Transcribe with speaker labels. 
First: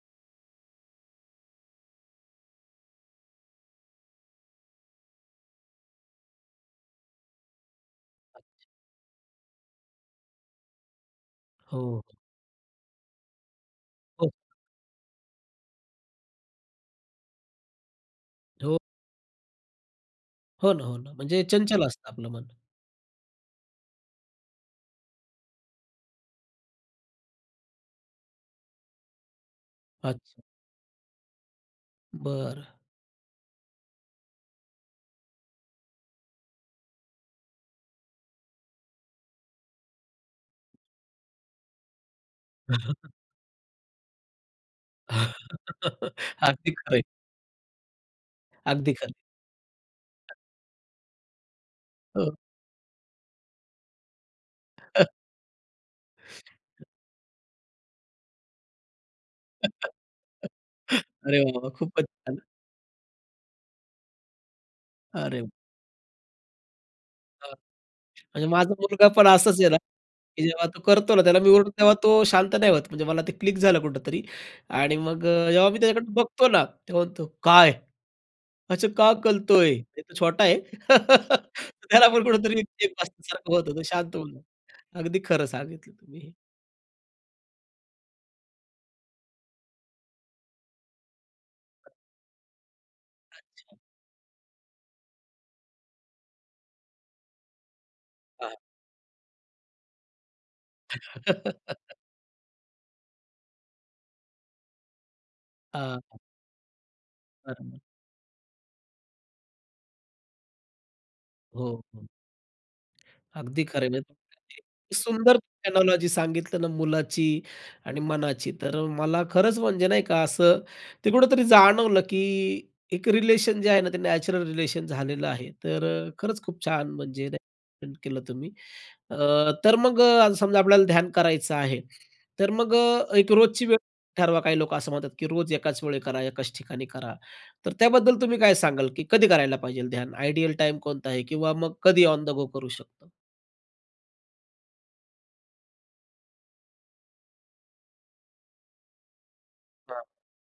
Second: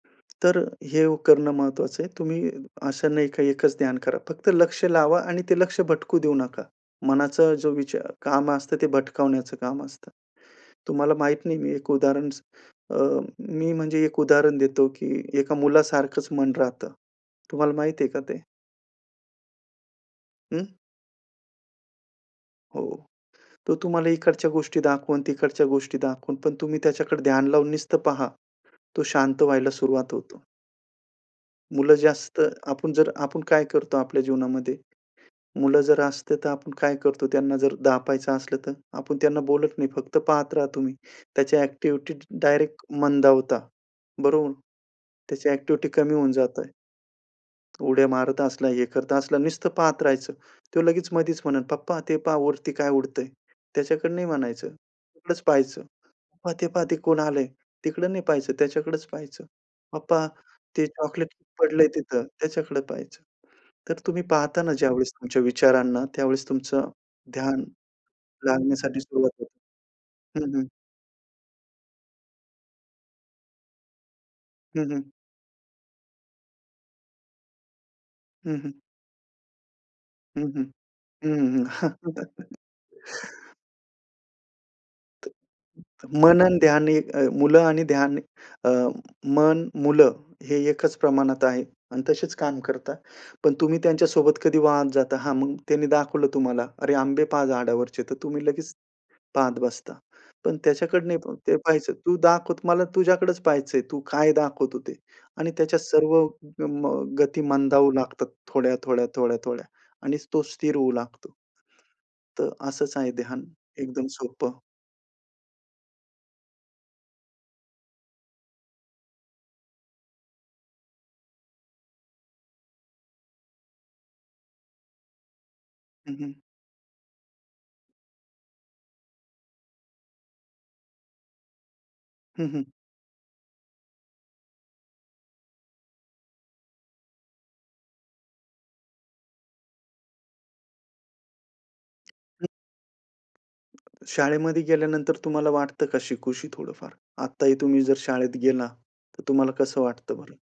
Speaker 1: तर अ, हे ओ करणं महत्वाचं आहे. तुम्ही असं नाही का, एकच ध्यान करा फक्त लक्ष लावा आणि ते लक्ष भटकू देऊ नका. मनाचा जो विचार काम
Speaker 2: अच्छा.
Speaker 1: असतं ते भटकावण्याचं काम असतं. तुम्हाला माहित नाही मी एक
Speaker 2: हो.
Speaker 1: उदाहरण स अ, मी म्हणजे एक
Speaker 2: हो.
Speaker 1: उदाहरण देतो की एका मुलासारखंच मन राहतं. तुम्हाला माहित आहे का ते?
Speaker 2: हो.
Speaker 1: अं?
Speaker 2: हो ना. हो ना. म्हणजे चंचल असतं आपलं मन.
Speaker 1: हो. तो तुम्हाला इकडच्या गोष्टी दाखवणं, तिकडच्या गोष्टी दाखवणं पण तुम्ही त्याच्याकडे ध्यान लावून नुसतं पहा. तो शांत व्हायला सुरुवात
Speaker 2: अच्छा.
Speaker 1: होतो. मुलं जास्त
Speaker 2: बरं.
Speaker 1: आपण जर आपण काय करतो आपल्या जीवनामध्ये? मुलं जर असते तर आपण काय करतो, त्यांना जर दाबायचं असलं तर आपण त्यांना बोलत नाही. फक्त पाहत राहा तुम्ही त्याची ॲक्टिव्हिटी डायरेक्ट मंदावता. बरोबर? त्याची ॲक्टिव्हिटी कमी होऊन
Speaker 2: अगदी
Speaker 1: जातंय.
Speaker 2: खरं आहे.
Speaker 1: उड्या मारत असला, हे
Speaker 2: अगदी खरं.
Speaker 1: करता असला, नुसतं पाहत राहायचं. तो लगेच मधीच म्हणेल, "पप्पा ते
Speaker 2: हं.
Speaker 1: पहा वरती काय उडतंय?" त्याच्याकडे नाही म्हणायचं. तिकडंच पहायचं. "पप्पा ते पहा ते कोण आलंय?" तिकडं नाही पहायचं, त्याच्याकडेच पाहायचं. "पप्पा ते चॉकलेट
Speaker 2: अरे वाह वाह!
Speaker 1: पडलंय
Speaker 2: खूपच
Speaker 1: तिथं"
Speaker 2: छान.
Speaker 1: त्याच्याकडे पाहायचं. तर तुम्ही पाहताना ज्यावेळेस
Speaker 2: अरे
Speaker 1: तुमच्या
Speaker 2: ब
Speaker 1: विचारांना त्यावेळेस तुमचं
Speaker 2: हां.
Speaker 1: ध्यान
Speaker 2: म्हणजे माझा
Speaker 1: लागण्यासाठी
Speaker 2: मुलगा पण
Speaker 1: सुरुवात
Speaker 2: असाच आहे
Speaker 1: होते.
Speaker 2: ना. की
Speaker 1: हं,
Speaker 2: जेव्हा
Speaker 1: हं.
Speaker 2: तो करतो ना त्याला मी ओरडतो तेव्हा तो शांत नाही होत म्हणजे मला ते क्लिक झालं कुठेतरी.
Speaker 1: हं,
Speaker 2: आणि
Speaker 1: हं.
Speaker 2: मग अ, जेव्हा मी त्याच्याकडून बघतो ना तो म्हणतो, "काय?
Speaker 1: हं, हं.
Speaker 2: असं का कलतोय?" ते तर
Speaker 1: हं,
Speaker 2: छोटा आहे.
Speaker 1: हं. हं, हं.
Speaker 2: त्यालापण कुठेतरी एक सारख बघत बसतो तर शांत होऊन जातो. अगदी खरं सांगितलं तुम्ही.
Speaker 1: मन अन ध्यान ए मुलं आणि ध्यान अ, मन, मुलं हे एकच प्रमाणात आहे आणि तसेच काम करतात. पण
Speaker 2: अच्छा.
Speaker 1: तुम्ही त्यांच्यासोबत कधी वाहत जाता. हां. मग त्यांनी दाखवलं तुम्हाला, "अरे, आंबे पहा झाडावरचे" तर तुम्ही
Speaker 2: आहां.
Speaker 1: लगेच पाहत बसता. पण त्याच्याकडं नाही ते पाहायचं. "तू दाखवत मला तुझ्याकडेच पहायचंय. तू काय दाखवतो ते" आणि त्याच्या
Speaker 2: हां.
Speaker 1: सर्व ग म गती
Speaker 2: [unintelligible]
Speaker 1: मंदावू लागतात थोड्या, थोड्या, थोड्या, थोड्या आणि तो स्थिर होऊ लागतो.
Speaker 2: हो, हो.
Speaker 1: तर असंच आहे ध्यान.
Speaker 2: अगदी खरं आहे म्हणजे
Speaker 1: एकदम सोपं.
Speaker 2: तुम्ही सुंदर [unintelligible] लॉजी सांगितलं ना मुलाची आणि मनाची तर अ, मला खरंच म्हणजे नाही का असं ते कुठेतरी जाणवलं की एक रिलेशन जे आहे ना ते नॅचरल रिलेशन झालेलं आहे. तर अ,
Speaker 1: हं, हं.
Speaker 2: खरंच खूप छान म्हणजे नाही का एक्सप्लेन म्हणजे केलं तुम्ही. अ, तर मग समजा आपल्याला ध्यान करायचं आहे.
Speaker 1: हं,
Speaker 2: तर
Speaker 1: हं.
Speaker 2: मग अ, एक रोजची वेळ ठरवा काही लोक असं म्हणतात की रोज एकाच वेळी करा एकाच ठिकाणी करा. तर त्याबद्दल तुम्ही काय सांगाल की कधी करायला पाहिजे ध्यान? आयडियल टाईम कोणता आहे? किंवा मग कधी ऑन द गो करू शकतो?
Speaker 1: हं. शाळेमध्ये गेल्यानंतर तुम्हाला वाटतं का शिकूशी थोडंफार? आत्ताही तुम्ही जर शाळेत गेला तर तुम्हाला कसं
Speaker 2: हां.
Speaker 1: वाटतं बरं?